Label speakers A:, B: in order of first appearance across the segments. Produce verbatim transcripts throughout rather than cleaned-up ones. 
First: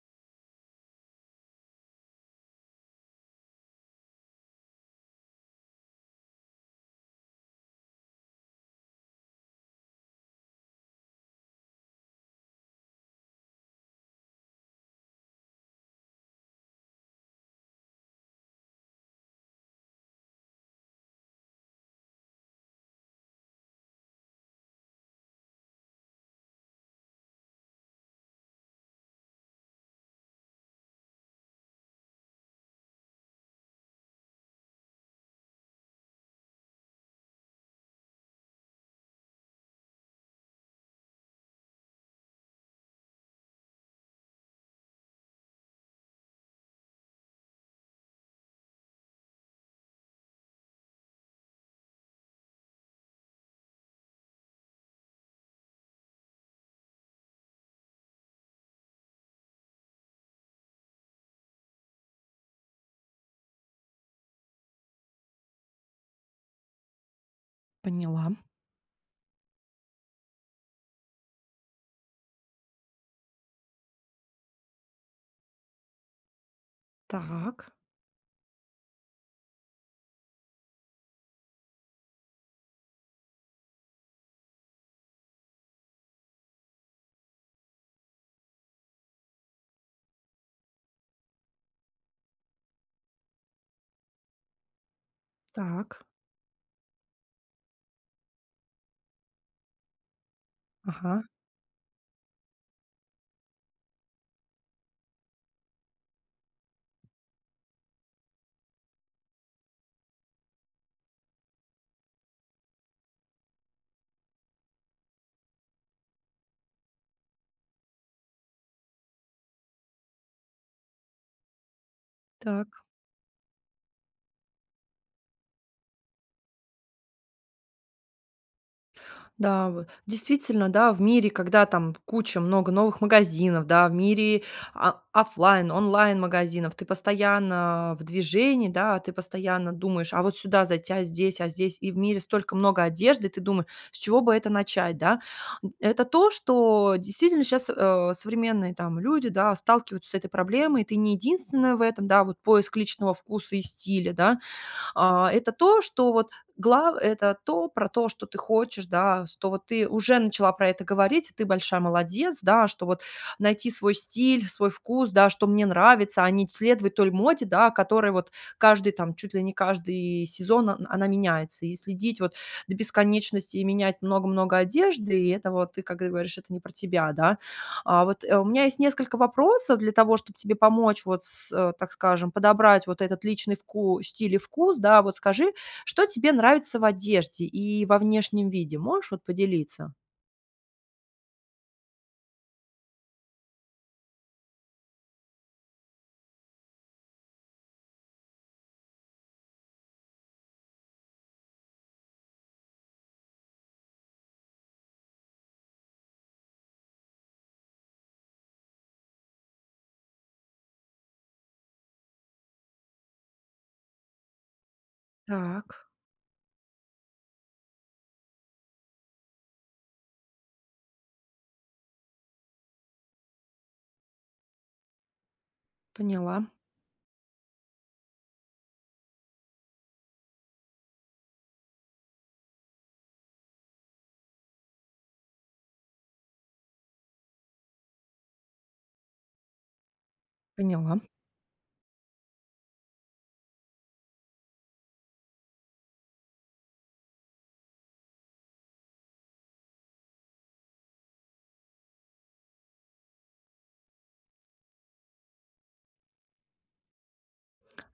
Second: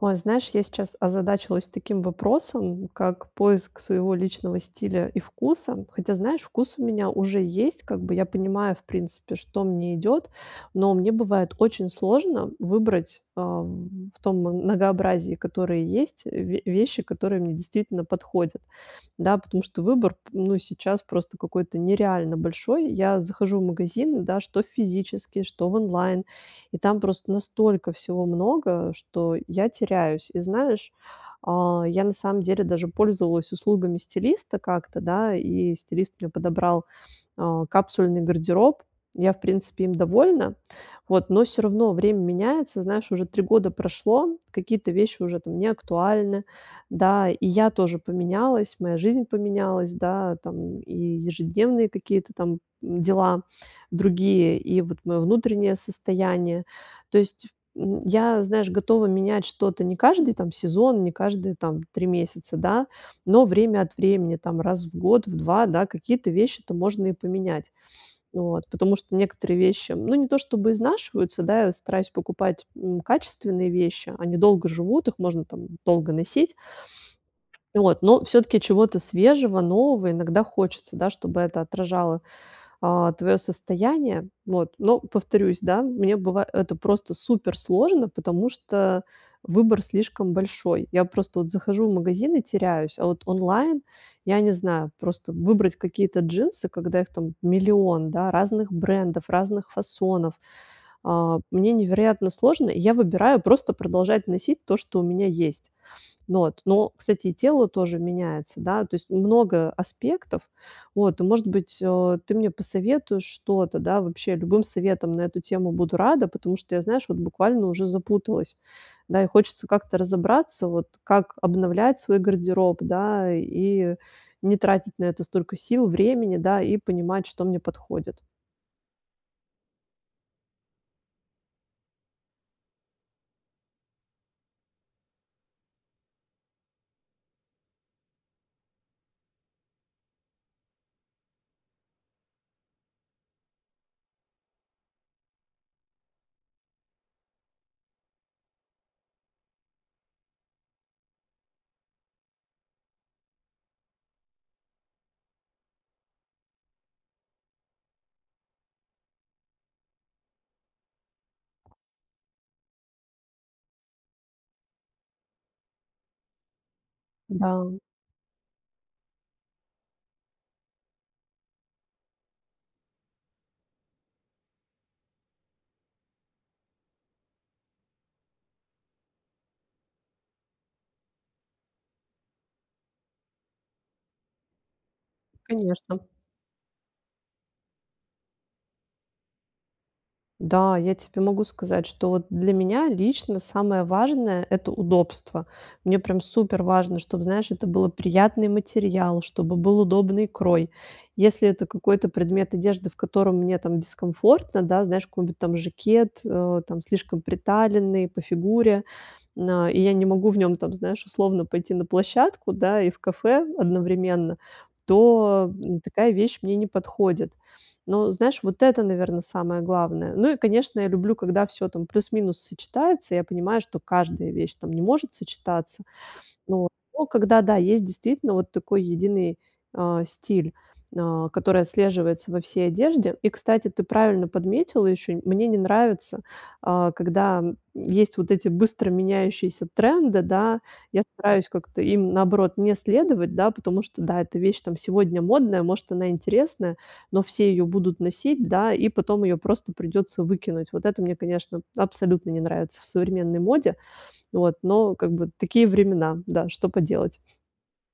A: Ой, знаешь, я сейчас озадачилась таким вопросом, как поиск своего личного стиля и вкуса. Хотя, знаешь, вкус у меня уже есть, как бы, я понимаю, в принципе, что мне идет, но мне бывает очень сложно выбрать, ам, в том многообразии, которые есть, ве вещи, которые мне действительно подходят. Да, потому что выбор п ну, сейчас просто какой-то нереально большой. Я захожу в магазины, да, что в физический, что в онлайн, и там просто настолько всего много, что я теряюсь. И знаешь, а, я на самом деле даже пользовалась услугами стилиста как-то, да, и стилист мне подобрал, а, капсульный гардероб. Я, в принципе, им довольна. Вот. Но всё равно время меняется, знаешь, уже три года прошло, какие-то вещи уже не актуальны, да. И я тоже поменялась, моя жизнь поменялась, да, там, и ежедневные какие-то там дела другие, и вот моё внутреннее состояние. То есть, м, я, знаешь, готова менять что-то не каждый там сезон, не каждые там три месяца, да, но время от времени, там, раз в год, в два, да, какие-то вещи-то можно и поменять.
B: Поняла.
A: Вот, потому что некоторые вещи, ну, не то чтобы изнашиваются, да, я стараюсь покупать, м, качественные вещи, они долго живут, их можно там долго носить.
B: Так.
A: Вот, но всё-таки чего-то свежего, нового иногда хочется, да, чтобы это отражало, а, твоё состояние. Вот. Но, повторюсь, да, мне быва это просто суперсложно, потому что выбор слишком большой. Я просто вот захожу в магазин и теряюсь, а вот онлайн, я не знаю, просто выбрать
B: Так.
A: какие-то джинсы, когда их там миллион, да, разных брендов, разных фасонов,
B: Ага.
A: а, мне невероятно сложно. Я выбираю просто продолжать носить то, что у меня есть. Вот, но, кстати, и тело тоже меняется, да, то есть много аспектов. Вот, и, может быть, э, ты мне посоветуешь что-то, да, вообще, любым советом на эту тему буду рада, потому что я, знаешь, вот буквально уже запуталась. Да, и хочется как-то разобраться, вот, как обновлять свой гардероб,
B: Так.
A: да, и не тратить на это столько сил, времени, да, и понимать, что мне подходит.
B: Да, вы. Действительно, да, в мире, когда там куча много новых магазинов, да, в мире, а, оффлайн, онлайн-магазинов, ты постоянно в движении, да, ты постоянно думаешь: "А вот сюда зайти, а здесь, а здесь". И в мире столько много одежды, и ты думы с чего бы это начать, да. М, это то, что действительно щас, а, современные там люди, да, сталкиваются с этой проблемой, и ты не единственная в этом, да, вот, поиск личного вкуса и стиля, да. А это то, что, вот, глав это то про то, что ты хочешь, да, что ты уже начала про это говорить, и ты большая молодец, да, что, вот, найти свой стиль, свой вкус, да, что мне нравится, а не следовать той моде, да,
A: Да.
B: которой вот каждый там, чуть ли не каждый сезон, он она меняется. И следить, вот, до бесконечности, и менять много-много одежды, и это вот ты, как говоришь, это не про тебя, да. А вот, э, у меня есть несколько вопросов для того, чтобы тебе помочь вот с, э, так скажем, подобрать вот этот личный вку стиль и вкус, да. Вот скажи,
A: Конечно.
B: что тебе нравится в одежде и во внешнем виде, можешь, вот, поделиться?
A: Да, я тебе могу сказать, что вот для меня лично самое важное- это удобство. Мне прям суперважно, чтобы, знаешь, это было приятный материал, чтобы был удобный крой. Если это какой-то предмет одежды, в котором мне там дискомфортно, да, знаешь, какой-нибудь там жакет, э, там, слишком приталенный по фигуре, на и я не могу в нём там, знаешь, условно пойти на площадку, да, и в кафе одновременно, то, м,
B: Так.
A: такая вещь мне не подходит. Но, знаешь, вот это, наверно, самое главное. Ну и, конечно, я люблю, когда всё там плюс-минус сочетается, я понимаю, что каждая вещь там не может сочетаться.
B: Поняла.
A: Вот, но когда, да, есть действительно вот такой единый, а, стиль, а, который отслеживается во всей одежде. И, кстати, ты правильно подметила ещё, мне не нравится, а, когда есть вот эти быстро меняющиеся тренды, да.
B: Поняла.
A: Я стараюсь как-то им, наоборот, не следовать, да, потому что, да, эта вещь там сегодня модная, может, она интересная, но все её будут носить, да, и потом её просто придётся выкинуть. Вот это мне, конечно, абсолютно не нравится в современной моде, вот. Но, как бы, такие времена, да, что поделать.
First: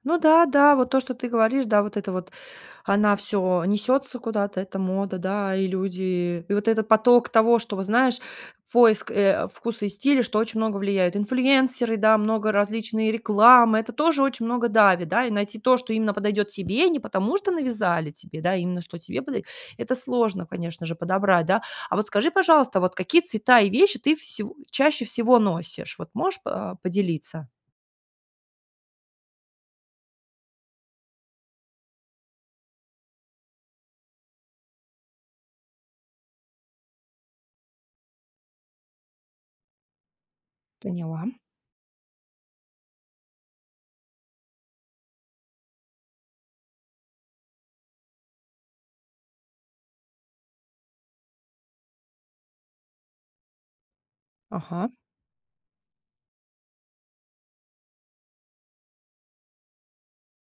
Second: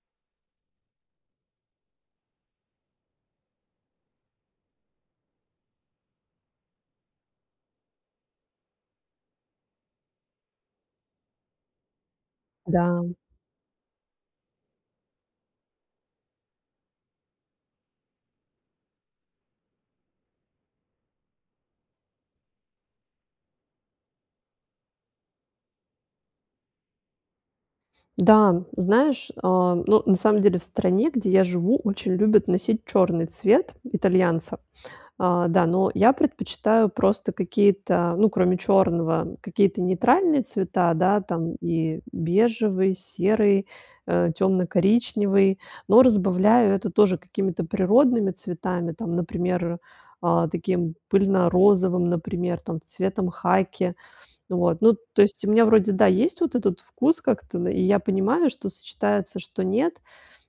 B: Ну да, да, вот то, что ты говоришь, да, вот это вот. Она всё несется куда-то, это мода, да, и люди и вот этот поток того, что вот, знаешь, поиск, э, вкуса и стиля, что очень много влияют. Инфлюэнсеры, да, много
A: Да.
B: различной рекламы- это тоже очень много давит, да, и найти то, что именно подойдет тебе, не потому что навязали тебе, да, именно что тебе подойдет. Это сложно, конечно же, подобрать, да. А вот скажи, пожалуйста, вот какие цвета и вещи ты всего чаще всего носишь, вот можешь по поделиться?
A: Да, знаешь, а, ну, на самом деле в стране, где я живу, очень любят носить черный цвет итальянца. А, да, но я предпочитаю просто какие-то, ну, кроме черного, какие-то нейтральные цвета, да,
B: Поняла.
A: там, и бежевый, серый, э, темно-коричневый. Но разбавляю это тоже какими-то природными цветами, там, например, а, таким пыльно-розовым, например, там, цветом хаки. Вот,
B: Ага.
A: ну, то есть, у меня вроде, да, есть вот этот вкус как-то, да, и я понимаю, что сочетается, что нет,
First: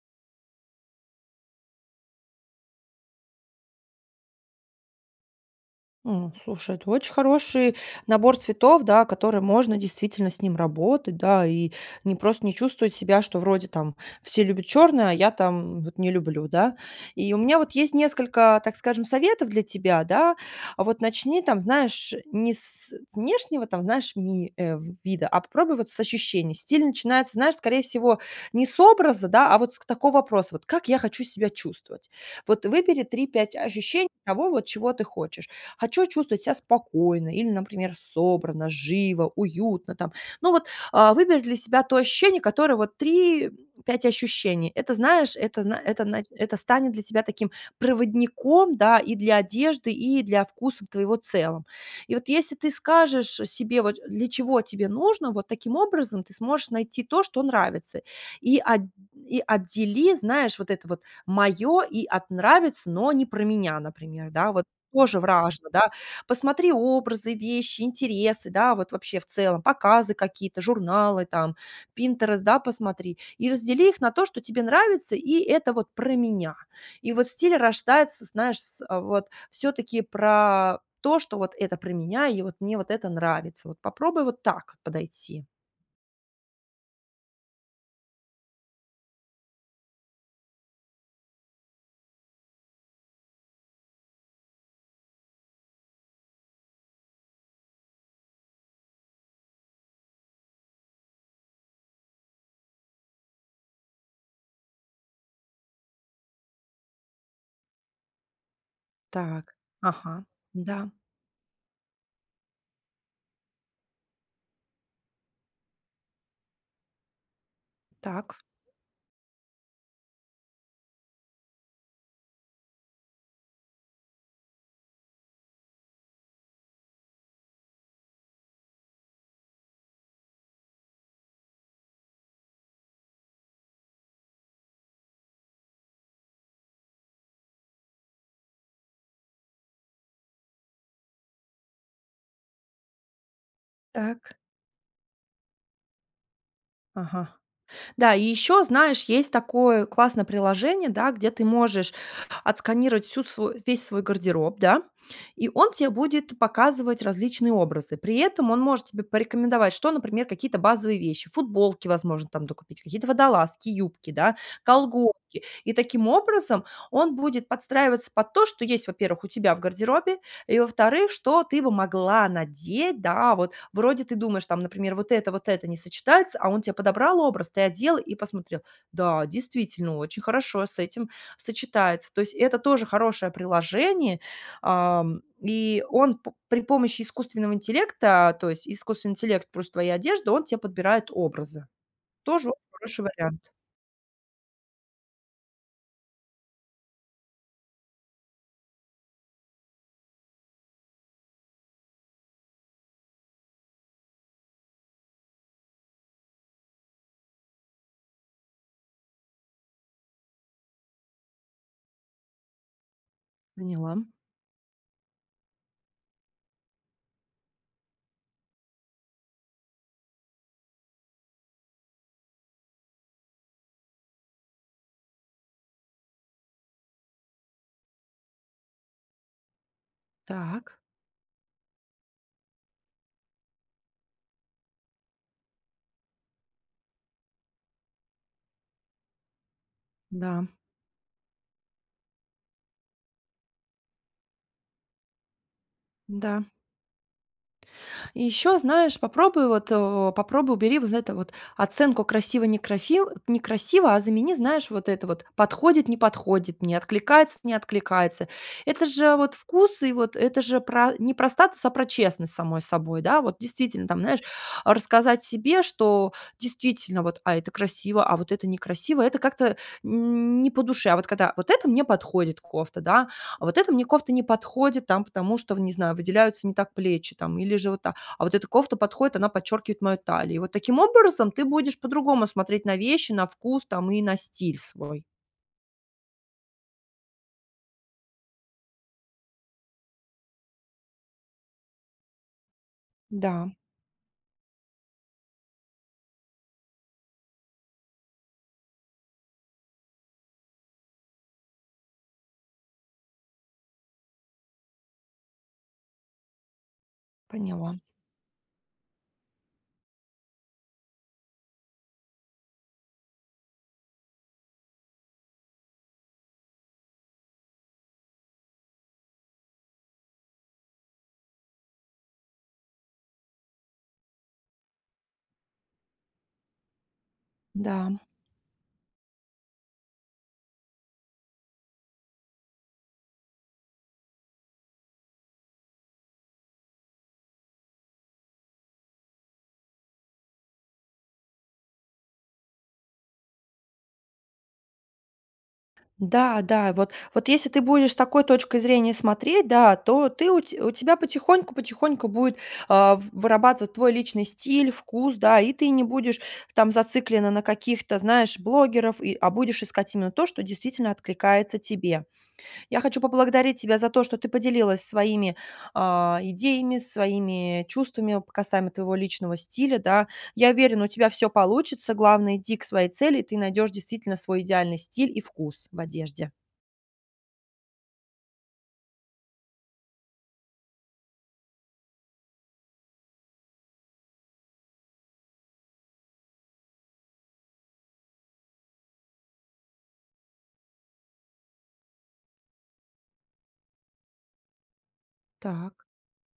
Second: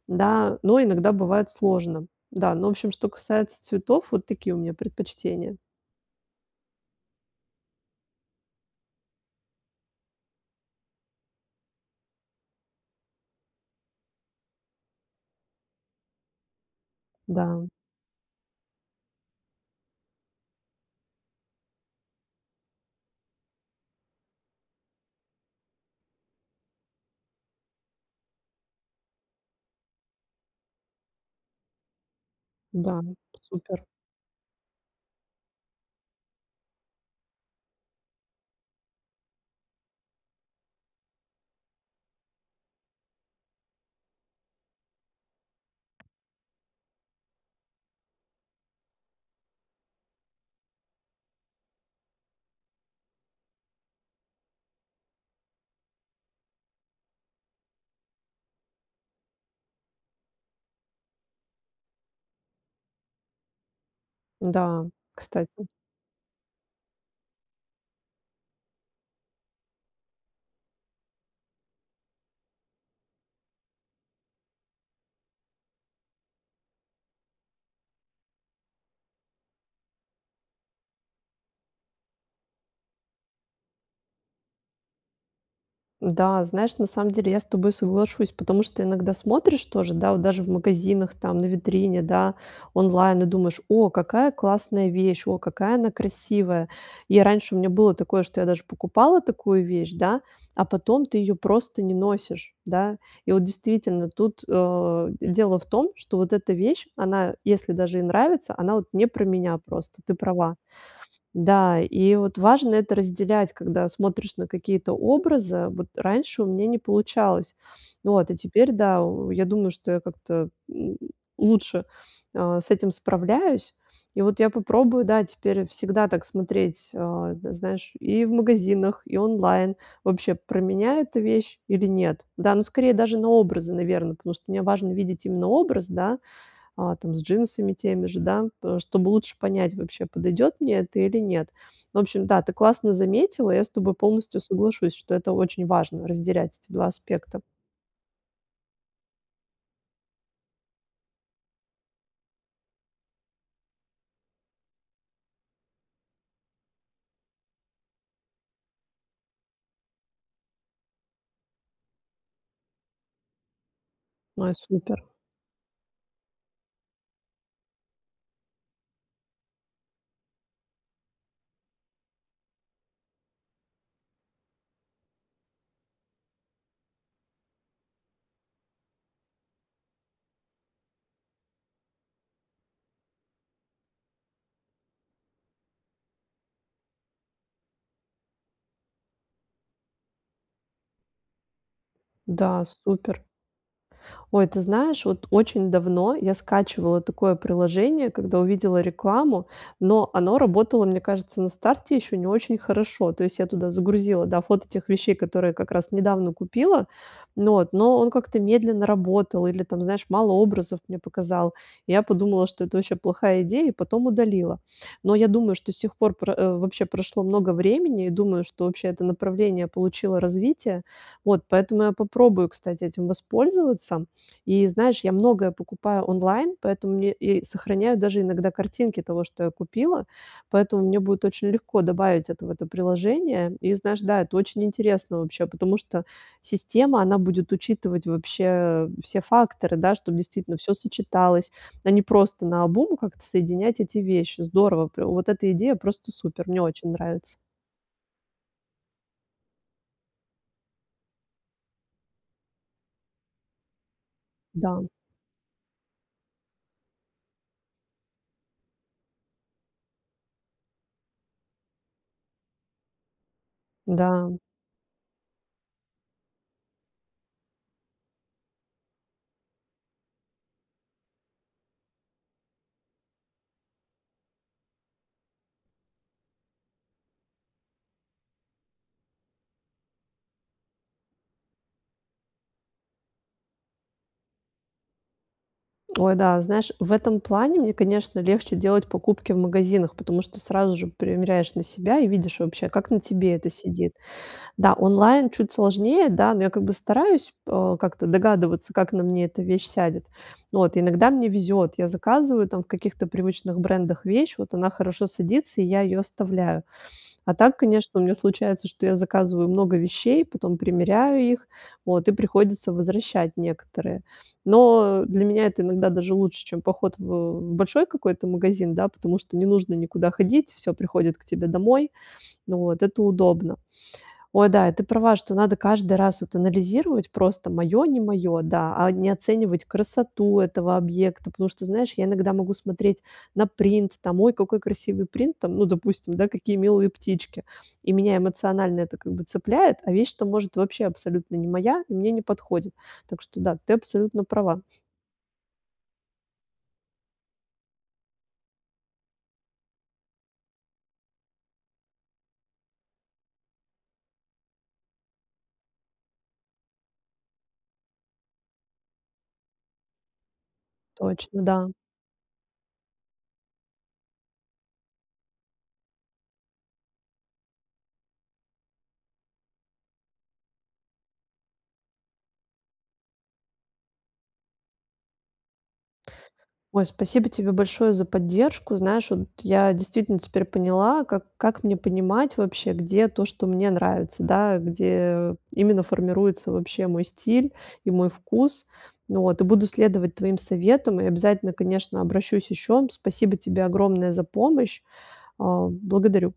A: да, но иногда бывает сложно. Да, ну, в общем, что касается цветов, вот такие у меня предпочтения.
B: Ну, слушай, это очень хороший набор цветов, да, который можно, действительно, с ним работать, да, и не просто не чувствовать себя, что вроде там все любят черное, а я там вот не люблю, да. И у меня
A: Да.
B: вот есть несколько, так скажем, советов для тебя, да. Вот начни там, знаешь, не с внешнего там, знаешь, ми э, в вида, а попробуй вот с ощущений. Стиль начинается, знаешь, скорее всего, не с образа, да, а вот с к такого вопроса вот: "Как я хочу себя чувствовать?". Вот
A: Да,
B: выбери три пять
A: супер.
B: ощущений того, вот чего ты хочешь. Хочу чувствовать себя спокойно или, например, собранно, живо, уютно там. Ну, вот, а выбери для себя то ощущение, которое вот три, пять ощущений. Это, знаешь, это зна это нач это станет для тебя таким проводником, да, и для одежды, и для вкусов твоего целом. И вот если ты скажешь, э, себе вот, для чего тебе нужно, вот таким образом ты сможешь найти то, что нравится. И от и отдели, знаешь, вот это вот "моё" и от "нравится, но не про меня", например, да, вот
A: Да,
B: тоже
A: кстати.
B: вражно, да. Посмотри образы, вещи, интересы, да, вот вообще в целом показы какие-то, журналы там, Pinterest, да, посмотри, и раздели их на то, что тебе нравится, и "это вот про меня". И вот стиль рождается, знаешь, с, э, вот всё-таки про то, что вот это про меня, и вот мне вот это нравится. Вот попробуй вот так подойти.
A: Да, знаешь, на самом деле я с тобой соглашусь, потому что иногда смотришь тоже да вот даже в магазинах там, на витрине, да, онлайн и думаешь: "О, какая классная вещь, о какая она красивая". И раньше у меня было такое, что я даже покупала такую вещь, да, а потом ты ее просто не носишь, да. И вот, действительно, тут, э, дело в том, что вот эта вещь, она, если даже и нравится, она вот не про
B: Так,
A: меня просто, ты
B: ага.
A: права.
B: Да.
A: Да, и вот важно это разделять, когда смотришь на какие-то образы. Вот раньше у меня не получалось. Вот, а
B: Так.
A: теперь да, о, я думаю, что как-то м лучше, э, с этим справляюсь. И вот я попробую, да, теперь всегда так смотреть, а, да, знаешь, и в магазинах, и онлайн: вообще, про меня эта вещь или нет. Да, ну, скорее, даже на образы, наверно, потому что мне важно видеть именно образ, да, а, там, с джинсами теми же, да, пэ чтобы лучше понять, вообще, подойдет мне это или нет. В общем, да, ты классно заметила, я с тобой
B: Так.
A: полностью соглашусь, что это очень важно- разделять эти два
B: Ага.
A: аспекта.
B: Да, и ещё, знаешь, есть такое классное приложение, да, где ты можешь отсканировать всю свою весь свой гардероб, да, и он те будет показывать различные образы. При этом он может тебе порекомендовать, что, например, какие-то базовые вещи: футболки, возможно, там докупить, какие-то водолазки, юбки, да,
A: Ой, супер.
B: колготки. И, таким образом, он будет подстраиваться под то, что есть, во-первых, у тебя в гардеробе, и, во-вторых, что ты бы могла надеть, да, вот. Вроде, ты думаешь, там, например: "Вот это, вот это не сочетается". А он те подобрал образ, ты одел и посмотрел: "Да, действительно, очень хорошо с этим сочетается." То есть, это тоже хорошее приложение, ам, и он п при помощи искусственного интеллекта, то есть, искусственный интеллект, плюс твоя одежда, он те подбирает образы. Тоже
A: Да,
B: хороший
A: супер.
B: вариант.
A: Ой, ты знаешь, от очень давно я скачивала такое приложение, когда увидела рекламу, но оно работало, мне кажется, на старте ещё не очень хорошо. То есть, я туда загрузила, да, фото тех вещей, которые как раз недавно купила, но от, но он как-то медленно работал или, там знаешь, мало образов мне показал. Я подумала, что это вообще плохая идея, и
B: Поняла.
A: потом удалила. Но я думаю, что с тех пор про э, вообще прошло много времени, и думаю, что вообще это направление получило развитие. Вот, поэтому я попробую, кстати, этим воспользоваться. И, знаешь, я многое покупаю онлайн, поэтому мне я и сохраняю даже иногда картинки того, что я купила.
B: Так.
A: Поэтому мне будет очень легко добавить это в это приложение. И, знаешь, да, это очень интересно вообще, потому что система, она будет учитывать вообще, э, все факторы, да, чтоб,
B: Да.
A: действительно, всё сочеталось, а не просто наобум как-то соединять эти вещи. Здорово, пря вот эта идея просто
B: Да.
A: супер, мне очень нравится.
B: И ещё знаешь попробуй вот, о, попробуй убери вот это вот: оценку красиво-некрафи некрасиво. А замени, знаешь,
A: Да.
B: вот это вот: подходит-не подходит, мне откликается-не откликается. Это же вот вкусы, и вот это же про не про статус, а про честность с самой собой, да, вот. Действительно, там, знаешь,
A: Да.
B: рассказать себе, что: "Действительно, вот, а это красиво, а вот это некрасиво, это как-то не по душе". А вот когда: "Вот эта мне подходит кофта, да, а вот эта мне кофта не подходит, там, потому что, в, не знаю, выделяются не так плечи, там, или же вот так. А вот эта кофта подходит, она подчеркивает мою талию." И вот таким образом, ты будешь по-другому смотреть на вещи, на вкус, там, и на стиль свой.
A: Ой, да, знаешь, в этом плане мне, конечно, легче делать покупки в магазинах, потому что сразу же примеряешь на себя и видишь вообще, как на тебе это
B: Да.
A: сидит. Да, онлайн чуть сложнее, да, но я как бы стараюсь, э, как-то догадываться, как на мне эта вещь сядет. Вот иногда мне везет. Я заказываю, там, в каких-то привычных брендах вещь, вот она хорошо садится, и я ее оставляю. А так,
B: Поняла.
A: конечно, у меня случается, что я заказываю много вещей, потом примеряю их, вот, и приходится возвращать некоторые. Но для меня это иногда даже лучше, чем поход в большой какой-то магазин, да, потому что не нужно никуда ходить, всё приходит к тебе домой. Вот, это удобно. Ой, да, ты права, что надо каждый раз вот анализировать просто "моё-
B: Да.
A: не моё", да, а не оценивать красоту этого объекта, потому что, знаешь, я иногда могу смотреть на принт, там: "Ой, какой красивый принт". Там, ну, допустим, да: "Какие милые птички". И меня эмоционально это как бы цепляет, а вещь-то, может, вообще абсолютно не моя и мне не подходит. Так что да, ты абсолютно права.
B: Да да, вот вот если ты будешь с такой точкой зрения смотреть, да, то ты у те у тебя потихоньку потихоньку будет, а, в вырабатываться твой личный стиль, вкус, да, и ты не будешь там зациклена на каких-то, знаешь, блогерах, и, а будешь искать именно то, что действительно
A: Точно,
B: откликается
A: да.
B: тебе. Я хочу поблагодарить тебя за то, что ты поделилась своими, а, идеями, своими чувствами касаемо твоего личного стиля, да. Я уверена, у тебя всё получится. Главное- иди к своей цели и ты найдешь, действительно, свой идеальный стиль и вкус в одежде.
A: Ой, спасибо тебе большое за поддержку. Знаешь, вот я действительно теперь поняла, как как мне понимать вообще, где то, что мне нравится, да. Где именно формируется вообще мой стиль и мой вкус. Вот и буду следовать твоим советам и обязательно, конечно, обращусь ещё. Спасибо тебе огромное за помощь. А,
B: Так.
A: благодарю!